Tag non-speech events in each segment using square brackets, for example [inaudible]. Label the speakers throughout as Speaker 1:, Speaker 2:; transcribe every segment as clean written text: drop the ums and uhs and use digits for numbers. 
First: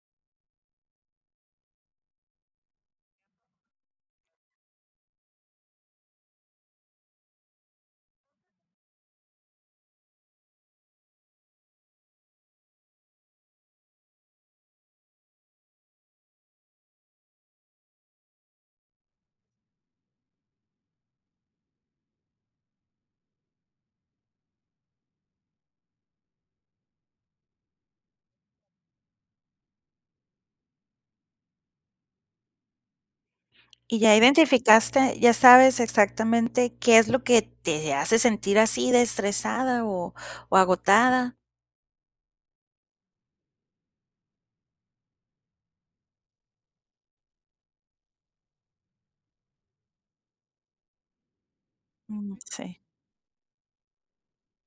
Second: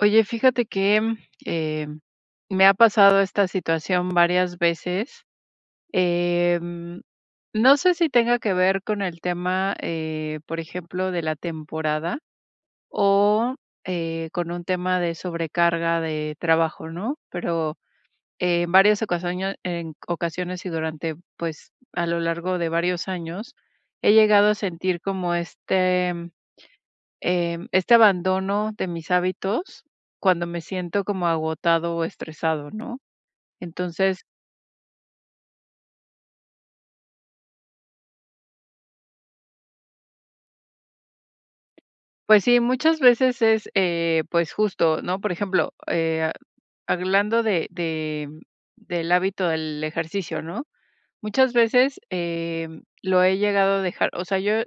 Speaker 1: Oye, fíjate que, eh, me ha pasado esta situación varias veces. Em, no sé si tenga que ver con el tema, por ejemplo, de la temporada o, con un tema de sobrecarga de trabajo, ¿no? Pero en varias ocasiones en ocasiones y durante, pues, a lo largo de varios años, he llegado a sentir como este abandono de mis hábitos cuando me siento como agotado o estresado, ¿no?
Speaker 2: Y ya
Speaker 1: Entonces,
Speaker 2: identificaste, ya sabes exactamente qué es lo que te hace sentir así de estresada o agotada.
Speaker 1: pues sí, muchas veces es, pues justo, ¿no? Por ejemplo, hablando del hábito del ejercicio, ¿no? Muchas veces
Speaker 2: Mm, sí.
Speaker 1: lo he llegado a dejar, o sea, yo.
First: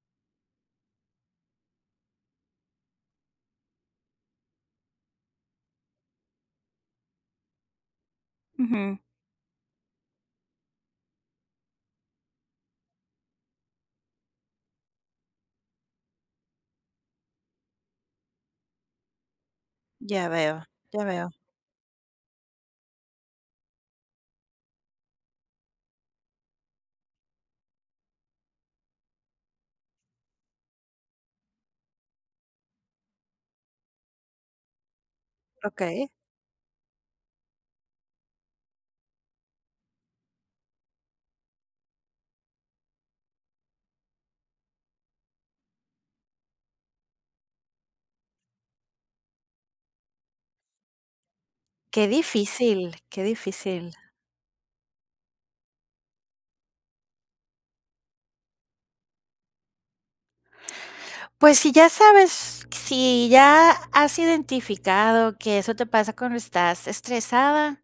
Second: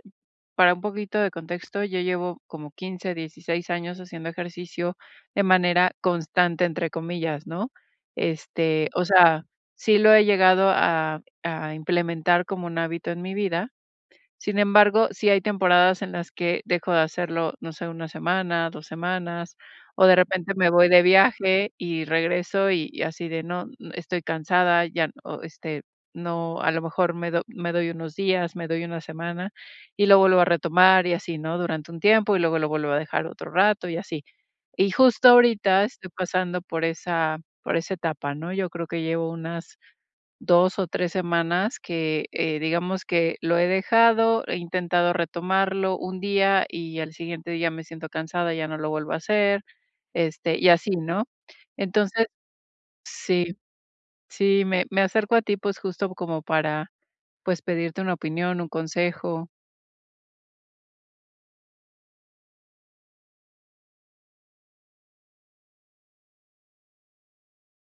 Speaker 1: Para un poquito de contexto, yo llevo como 15, 16 años haciendo ejercicio de manera constante, entre comillas, ¿no? Este,
Speaker 2: Ujú.
Speaker 1: o sea, sí lo he llegado a implementar como un hábito en mi vida, sin embargo, sí hay temporadas en las que dejo de hacerlo, no sé, una semana, 2 semanas, o de
Speaker 2: Ya
Speaker 1: repente
Speaker 2: veo,
Speaker 1: me voy de
Speaker 2: ya veo.
Speaker 1: viaje y regreso y así de no, estoy cansada, ya, no, a lo mejor me doy unos días, me doy una semana y lo vuelvo a retomar y así, ¿no? Durante un tiempo y luego lo vuelvo a dejar otro rato y así. Y justo ahorita
Speaker 2: Okey.
Speaker 1: estoy pasando por esa etapa, ¿no? Yo creo que llevo unas 2 o 3 semanas que, digamos que lo he dejado, he intentado retomarlo un día y al siguiente día me siento cansada, ya no lo vuelvo a hacer, este, y así, ¿no?
Speaker 2: Qué
Speaker 1: Entonces,
Speaker 2: difícil, qué
Speaker 1: sí,
Speaker 2: difícil.
Speaker 1: sí, me acerco a ti, pues, justo como para, pues, pedirte una opinión, un consejo.
Speaker 2: Pues, si ya sabes, si ya has identificado que eso te pasa cuando estás estresada,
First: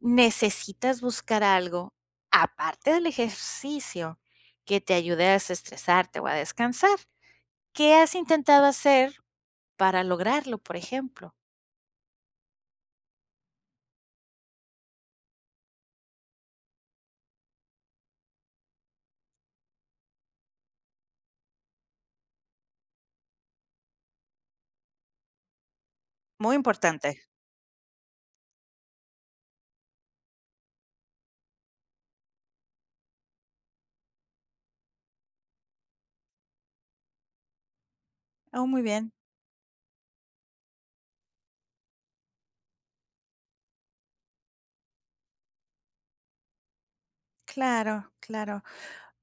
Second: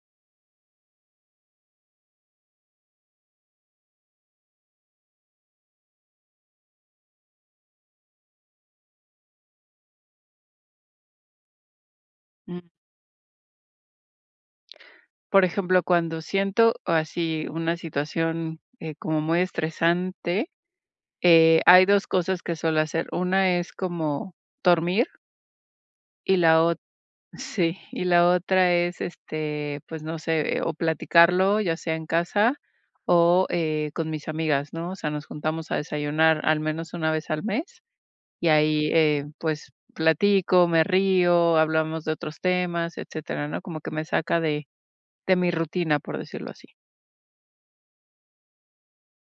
Speaker 2: necesitas buscar algo, aparte del ejercicio, que te ayude a desestresarte o a descansar. ¿Qué has intentado hacer para lograrlo, por ejemplo?
Speaker 1: Mm, por ejemplo, cuando siento así una situación, como muy estresante, hay 2 cosas que suelo hacer. Una es como dormir y
Speaker 2: Muy
Speaker 1: la otra.
Speaker 2: importante.
Speaker 1: Sí, y la otra es, este, pues, no sé, o platicarlo, ya sea en casa o, con mis amigas, ¿no? O sea, nos juntamos a desayunar al menos una vez al mes y
Speaker 2: Oh, muy
Speaker 1: ahí,
Speaker 2: bien.
Speaker 1: pues, platico, me río, hablamos de otros temas, etcétera, ¿no? Como que me saca de mi rutina, por decirlo así.
Speaker 2: Claro, claro.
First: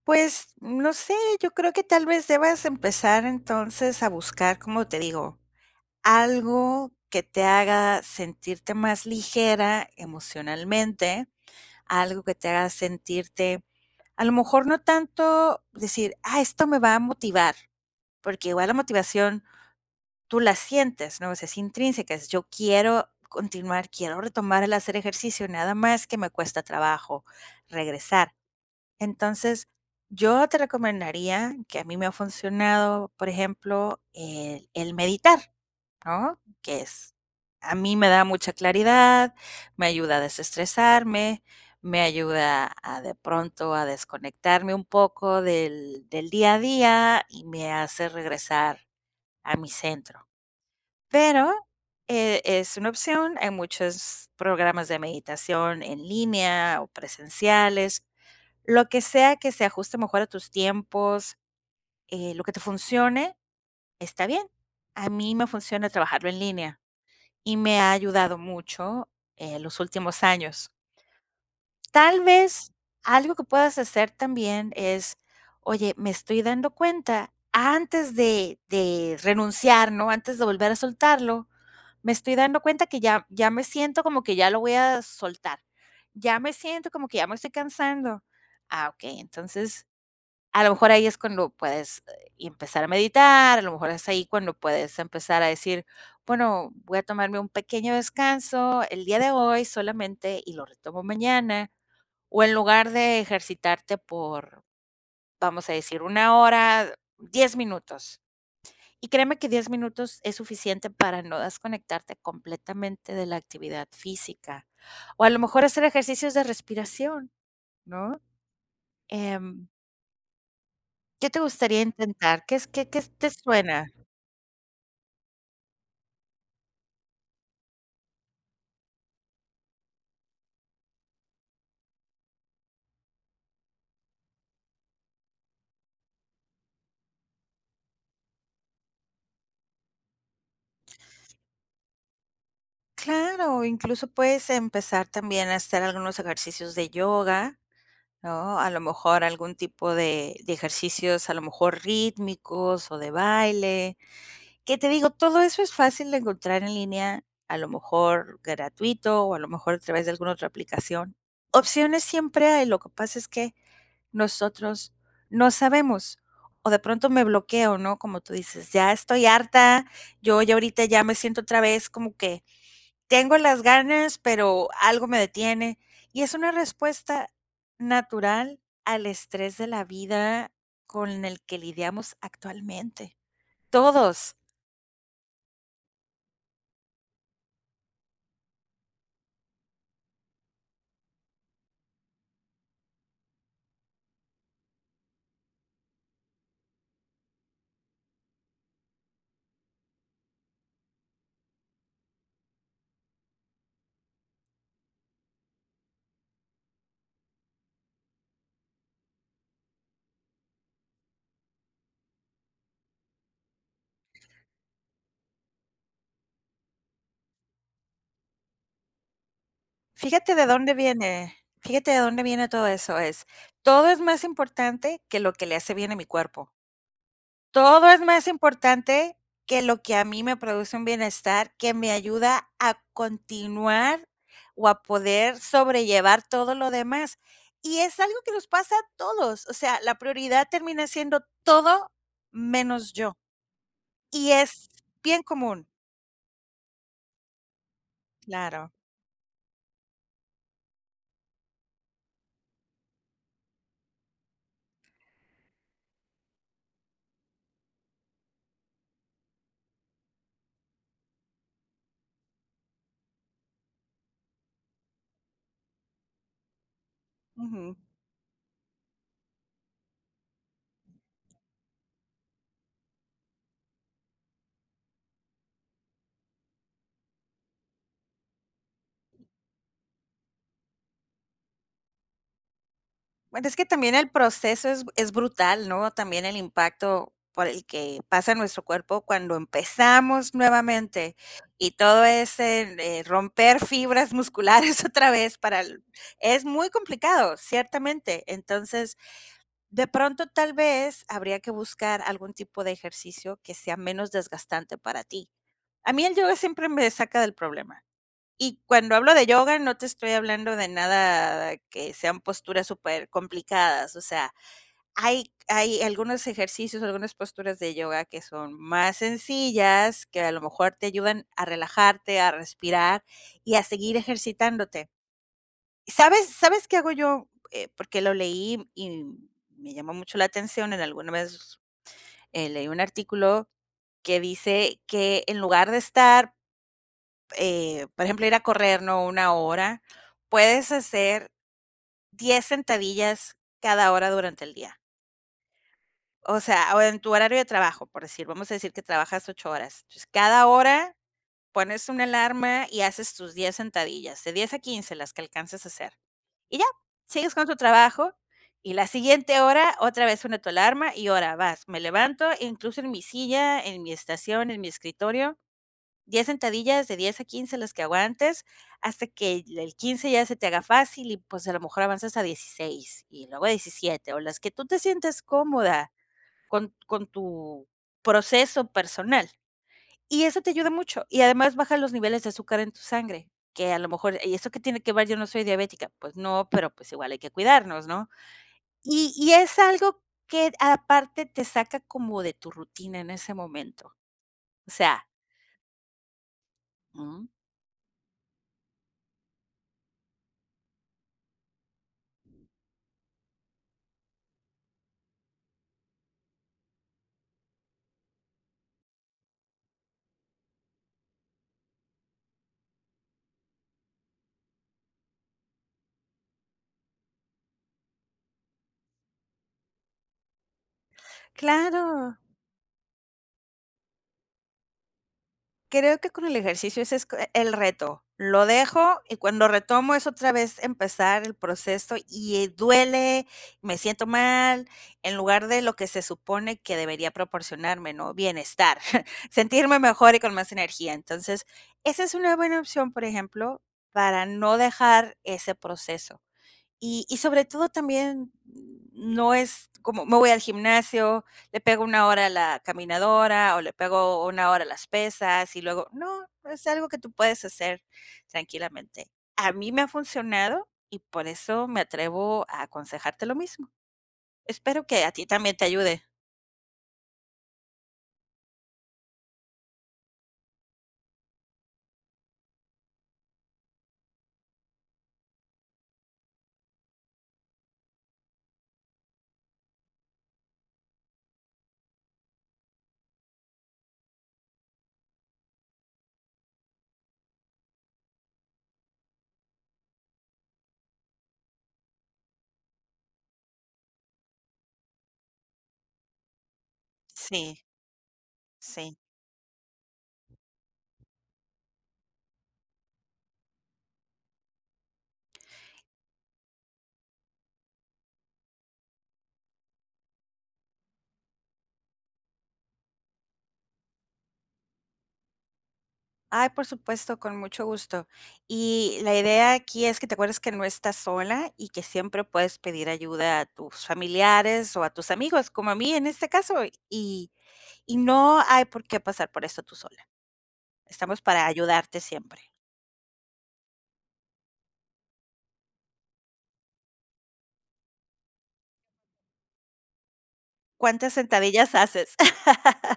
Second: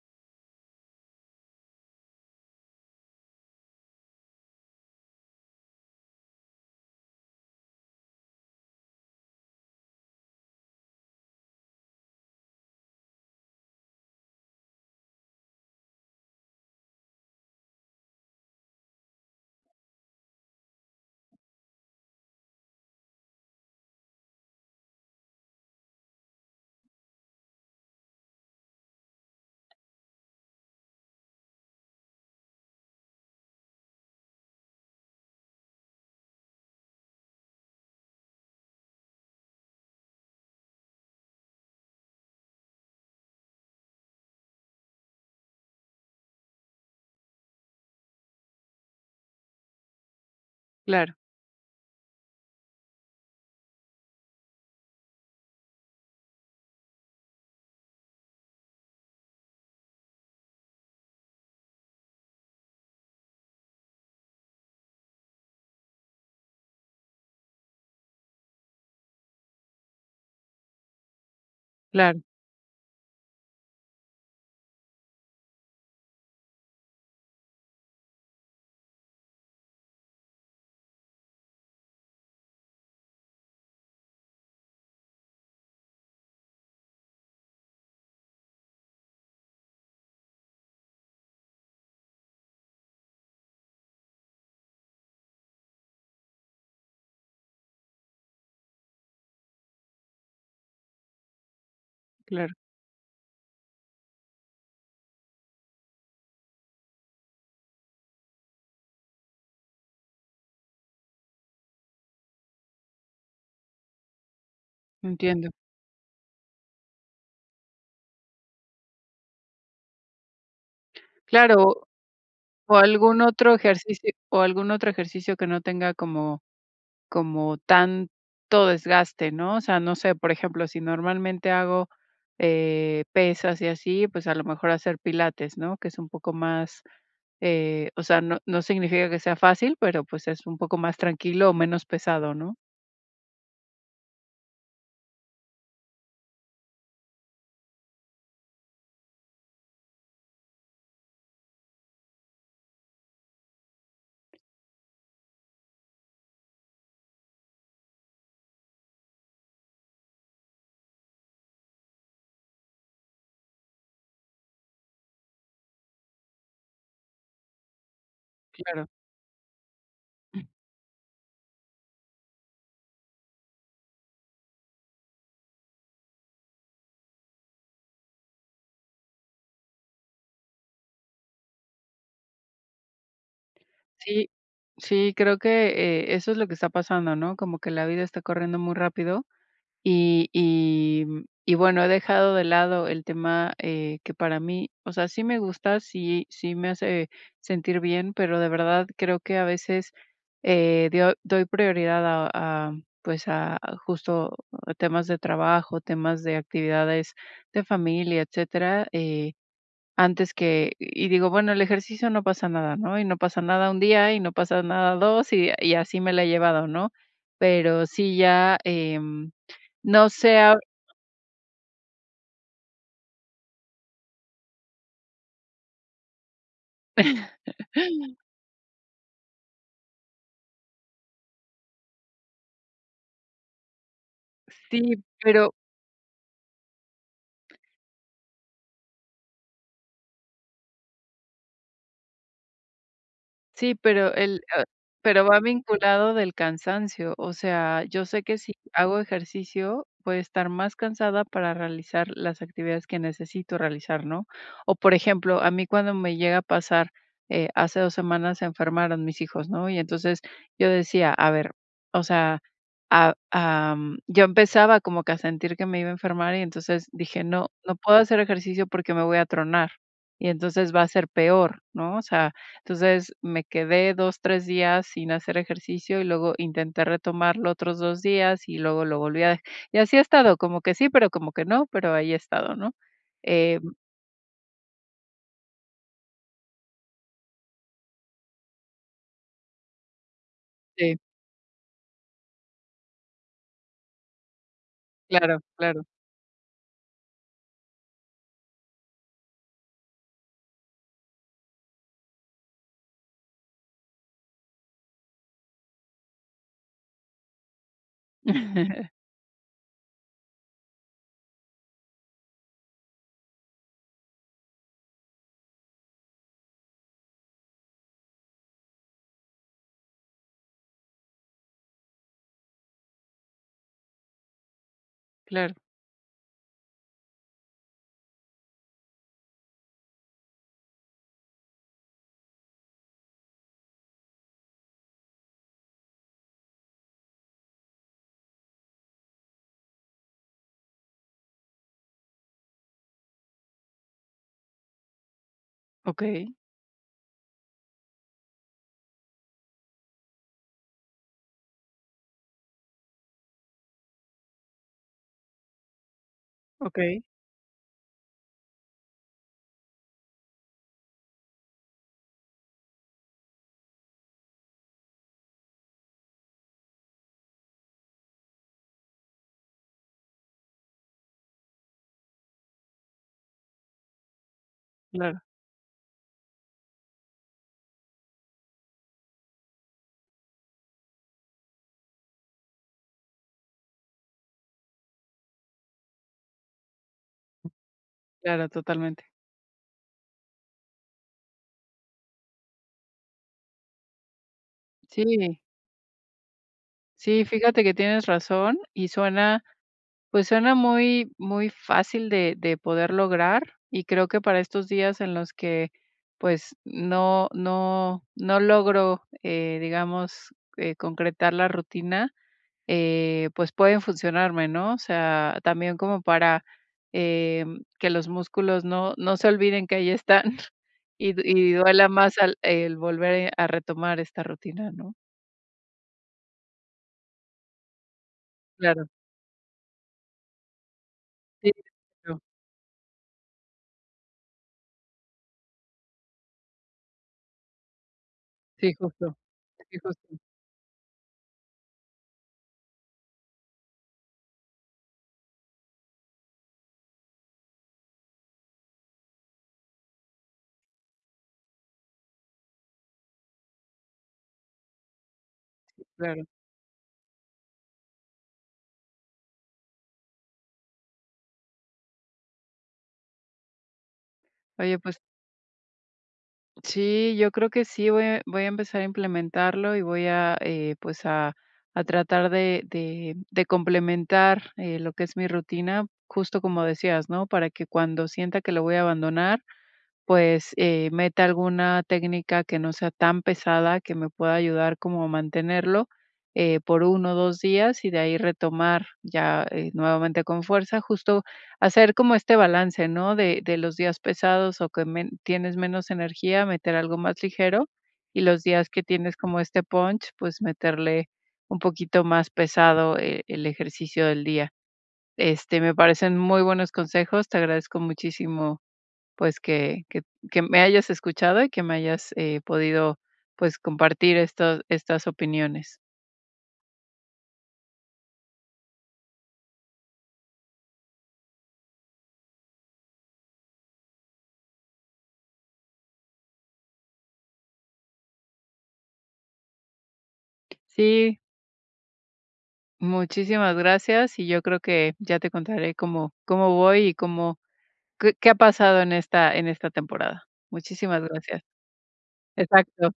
Speaker 2: Pues no sé, yo creo que tal vez debas empezar entonces a buscar, como te digo, algo que te haga sentirte más ligera emocionalmente, algo que te haga sentirte, a lo mejor no tanto decir, ah, esto me va a motivar, porque igual la motivación tú la sientes, ¿no? O sea, es intrínseca, es yo quiero continuar, quiero retomar el hacer ejercicio, nada más que me cuesta trabajo regresar. Entonces, yo te recomendaría, que a mí me ha funcionado, por ejemplo, el meditar, ¿no? Que es, a mí me da mucha claridad, me ayuda a desestresarme, me ayuda a de pronto a desconectarme un poco del día a día y me hace regresar a mi centro.
Speaker 1: Claro,
Speaker 2: Pero, es una opción, hay muchos programas de meditación en línea o presenciales, lo que sea que se ajuste mejor a tus tiempos, lo que te funcione, está bien. A mí me funciona trabajarlo en línea y me ha ayudado mucho en los últimos años. Tal
Speaker 1: claro,
Speaker 2: vez algo que puedas hacer también es, oye, me estoy dando cuenta antes de renunciar, ¿no? Antes de volver a soltarlo. Me estoy dando cuenta que ya ya me siento como que ya lo voy a soltar. Ya me siento como que ya me estoy cansando. Ah, okey, entonces, a lo mejor ahí es cuando puedes, empezar a meditar, a lo mejor es ahí cuando puedes empezar a decir: "Bueno, voy a tomarme un pequeño descanso el día de hoy solamente y lo retomo mañana", o en
Speaker 1: claro,
Speaker 2: lugar de ejercitarte por, vamos a decir, una hora, 10 minutos. Y créeme que 10 minutos es suficiente para no desconectarte completamente de la actividad física, o a lo
Speaker 1: entiendo.
Speaker 2: mejor hacer ejercicios de respiración, ¿no? Em, ¿Qué te gustaría
Speaker 1: Claro,
Speaker 2: intentar? ¿Qué es
Speaker 1: o
Speaker 2: qué qué
Speaker 1: algún
Speaker 2: te
Speaker 1: otro
Speaker 2: suena?
Speaker 1: ejercicio que no tenga como como tanto desgaste, ¿no? O sea, no sé, por ejemplo, si normalmente hago, pesas y así, pues, a lo mejor hacer pilates, ¿no? Que es un poco más, o sea, no significa que sea fácil, pero, pues, es un poco más tranquilo o menos pesado, ¿no?
Speaker 2: Claro, incluso puedes empezar también a hacer algunos ejercicios de yoga, ¿no? A lo mejor algún tipo de ejercicios, a lo mejor rítmicos o de baile. Que te digo, todo eso es fácil de encontrar en línea, a lo mejor gratuito o a lo mejor a través de alguna otra aplicación. Opciones siempre hay, lo que pasa es que nosotros no sabemos o de pronto me bloqueo, ¿no? Como tú dices,
Speaker 1: Claro.
Speaker 2: ya estoy harta, yo ya ahorita ya me siento otra vez como que tengo las ganas, pero algo me detiene. Y es una respuesta natural al estrés de la vida con el que lidiamos actualmente.
Speaker 1: Sí,
Speaker 2: Todos.
Speaker 1: sí, creo que, eso es lo que está pasando, ¿no? Como que la vida está corriendo muy rápido. Y y y bueno, he dejado de lado el tema, que para mí, o sea, sí me gusta, sí me hace sentir bien, pero de verdad creo que a veces, dio doy prioridad pues, a justo a temas de trabajo, temas de actividades de familia, etcétera, antes que. Y digo, bueno, el ejercicio no pasa nada, ¿no? Y no pasa nada un día, y no pasa nada 2 y así me la he llevado, ¿no? Pero sí ya, no
Speaker 2: Fíjate
Speaker 1: sé,
Speaker 2: de
Speaker 1: a
Speaker 2: dónde viene, fíjate de dónde viene todo eso, es, todo es más importante que lo que le hace bien a mi cuerpo.
Speaker 1: [laughs]
Speaker 2: Todo es más importante que lo que a mí me produce un bienestar, que me ayuda a continuar o a
Speaker 1: sí,
Speaker 2: poder
Speaker 1: pero.
Speaker 2: sobrellevar todo lo demás. Y es algo que nos pasa a todos, o sea, la prioridad termina siendo todo menos yo,
Speaker 1: Sí, pero
Speaker 2: y
Speaker 1: el
Speaker 2: es bien
Speaker 1: pero va
Speaker 2: común,
Speaker 1: vinculado del cansancio, o sea, yo sé que si
Speaker 2: claro,
Speaker 1: hago ejercicio, voy a estar más cansada para realizar las actividades que necesito realizar, ¿no? O, por ejemplo, a mí cuando me llega a pasar, hace 2 semanas se enfermaron mis hijos, ¿no? Y entonces yo decía, a ver, o sea, yo empezaba como que a sentir que me iba a enfermar y entonces dije: "No,
Speaker 2: ujú.
Speaker 1: no puedo hacer ejercicio porque me voy a tronar y entonces va a ser peor", ¿no? O sea, entonces me quedé 2 3 días sin hacer ejercicio y luego intenté retomarlo otros 2 días y luego lo volví a dej, y así he estado, como que sí, pero como que no, pero ahí he estado, ¿no?
Speaker 2: Bueno, es
Speaker 1: Em,
Speaker 2: que también el proceso es brutal, ¿no? También el impacto por el que pasa nuestro cuerpo cuando empezamos
Speaker 1: sí,
Speaker 2: nuevamente y todo ese, romper fibras musculares [laughs] otra vez
Speaker 1: claro,
Speaker 2: para el
Speaker 1: claro.
Speaker 2: es muy complicado, ciertamente. Entonces, de pronto, tal vez, habría que buscar algún tipo de ejercicio que sea menos desgastante para ti. A mí el yoga siempre me saca del problema. Y cuando
Speaker 1: [laughs]
Speaker 2: hablo de yoga, no te estoy hablando de nada que sean posturas súper complicadas, o sea, hay algunos ejercicios, algunas posturas de yoga que son más sencillas, que a lo mejor te ayudan a relajarte, a respirar y a seguir ejercitándote.
Speaker 1: Claro,
Speaker 2: ¿Sabes qué hago yo? Porque lo leí y me llamó mucho la atención, en alguna vez, leí un artículo que dice que en lugar de estar por ejemplo, ir a correr, ¿no? Una hora, puedes hacer 10 sentadillas cada hora durante el día.
Speaker 1: okey,
Speaker 2: O sea, o en tu horario de trabajo, por decir, vamos a decir que trabajas 8 horas. Entonces, cada hora pones una alarma y haces tus 10 sentadillas, de 10 a 15 las que alcances a hacer. Y ya,
Speaker 1: okey,
Speaker 2: sigues con tu trabajo y la siguiente hora otra vez suena tu alarma y ahora vas, me levanto, incluso en mi silla, en mi estación, en mi escritorio 10 sentadillas de 10 a 15 las que aguantes, hasta que el 15 ya se te haga fácil y, pues, a lo mejor avanzas a 16 y luego a 17, o las que tú te
Speaker 1: claro,
Speaker 2: sientes cómoda con tu proceso personal. Y eso te ayuda mucho, y además baja los niveles de azúcar en tu sangre, que a lo mejor, ¿y eso qué tiene que ver? Yo no soy diabética, pues no, pero, pues, igual hay que cuidarnos, ¿no?
Speaker 1: claro, totalmente.
Speaker 2: Y es algo que aparte te saca como de tu rutina en ese momento, o
Speaker 1: Sí,
Speaker 2: sea, mm,
Speaker 1: sí, fíjate que tienes razón y suena. Pues suena muy, muy fácil de poder lograr y creo que para estos días en los que pues no, no, no logro, digamos, concretar la rutina, pues pueden funcionarme, ¿no? O sea, también como para eh, que los músculos no, no se olviden que ahí están [laughs] y, y duela
Speaker 2: claro.
Speaker 1: más el volver a retomar esta rutina, ¿no?
Speaker 2: Creo que con el ejercicio ese es el reto. Lo
Speaker 1: Claro,
Speaker 2: dejo y cuando retomo es otra vez empezar el
Speaker 1: sí,
Speaker 2: proceso
Speaker 1: claro,
Speaker 2: y, duele, me siento mal, en lugar de lo que se supone que debería proporcionarme, ¿no?
Speaker 1: sí,
Speaker 2: Bienestar,
Speaker 1: justo,
Speaker 2: [laughs]
Speaker 1: sí,
Speaker 2: sentirme
Speaker 1: justo,
Speaker 2: mejor y con más energía. Entonces, esa es una buena opción, por ejemplo, para no dejar ese proceso. Y sobre todo también no es como me voy al gimnasio, le pego una hora a la caminadora o le pego una hora a las pesas y luego
Speaker 1: claro.
Speaker 2: no, es algo que tú puedes hacer tranquilamente. A mí me ha funcionado y por eso me atrevo a aconsejarte lo mismo.
Speaker 1: Oye,
Speaker 2: Espero
Speaker 1: pues.
Speaker 2: que a ti también te ayude.
Speaker 1: Sí, yo creo que sí, voy a empezar a implementarlo y voy a, pues, a tratar de complementar, lo que es mi rutina, justo como decías, ¿no? Para que cuando sienta que lo voy a abandonar, pues, meta alguna técnica que no sea tan pesada, que me pueda ayudar como a mantenerlo, por uno o 2 días, y de ahí retomar ya, nuevamente con fuerza, justo hacer como este balance, ¿no? De los días pesados o que men tienes menos energía, meter algo más
Speaker 2: Sí,
Speaker 1: ligero, y los días que
Speaker 2: sí.
Speaker 1: tienes como este punch, pues, meterle un poquito más pesado, el ejercicio del día. Este, me parecen muy buenos consejos, te agradezco muchísimo pues, que me hayas escuchado y que me hayas, podido, pues, compartir esto estas opiniones.
Speaker 2: Ay, por supuesto, con mucho gusto. Y la idea aquí es que te acuerdes que no estás sola y que siempre puedes pedir ayuda a tus familiares o a tus amigos, como a mí en este caso, y, y no hay por qué pasar por esto tú sola.
Speaker 1: Sí,
Speaker 2: Estamos para ayudarte siempre.
Speaker 1: muchísimas gracias, y yo creo que ya te contaré cómo voy y cómo qué ha pasado en esta temporada. Muchísimas
Speaker 2: ¿Cuántas
Speaker 1: gracias.
Speaker 2: sentadillas haces? [laughs]
Speaker 1: Exacto.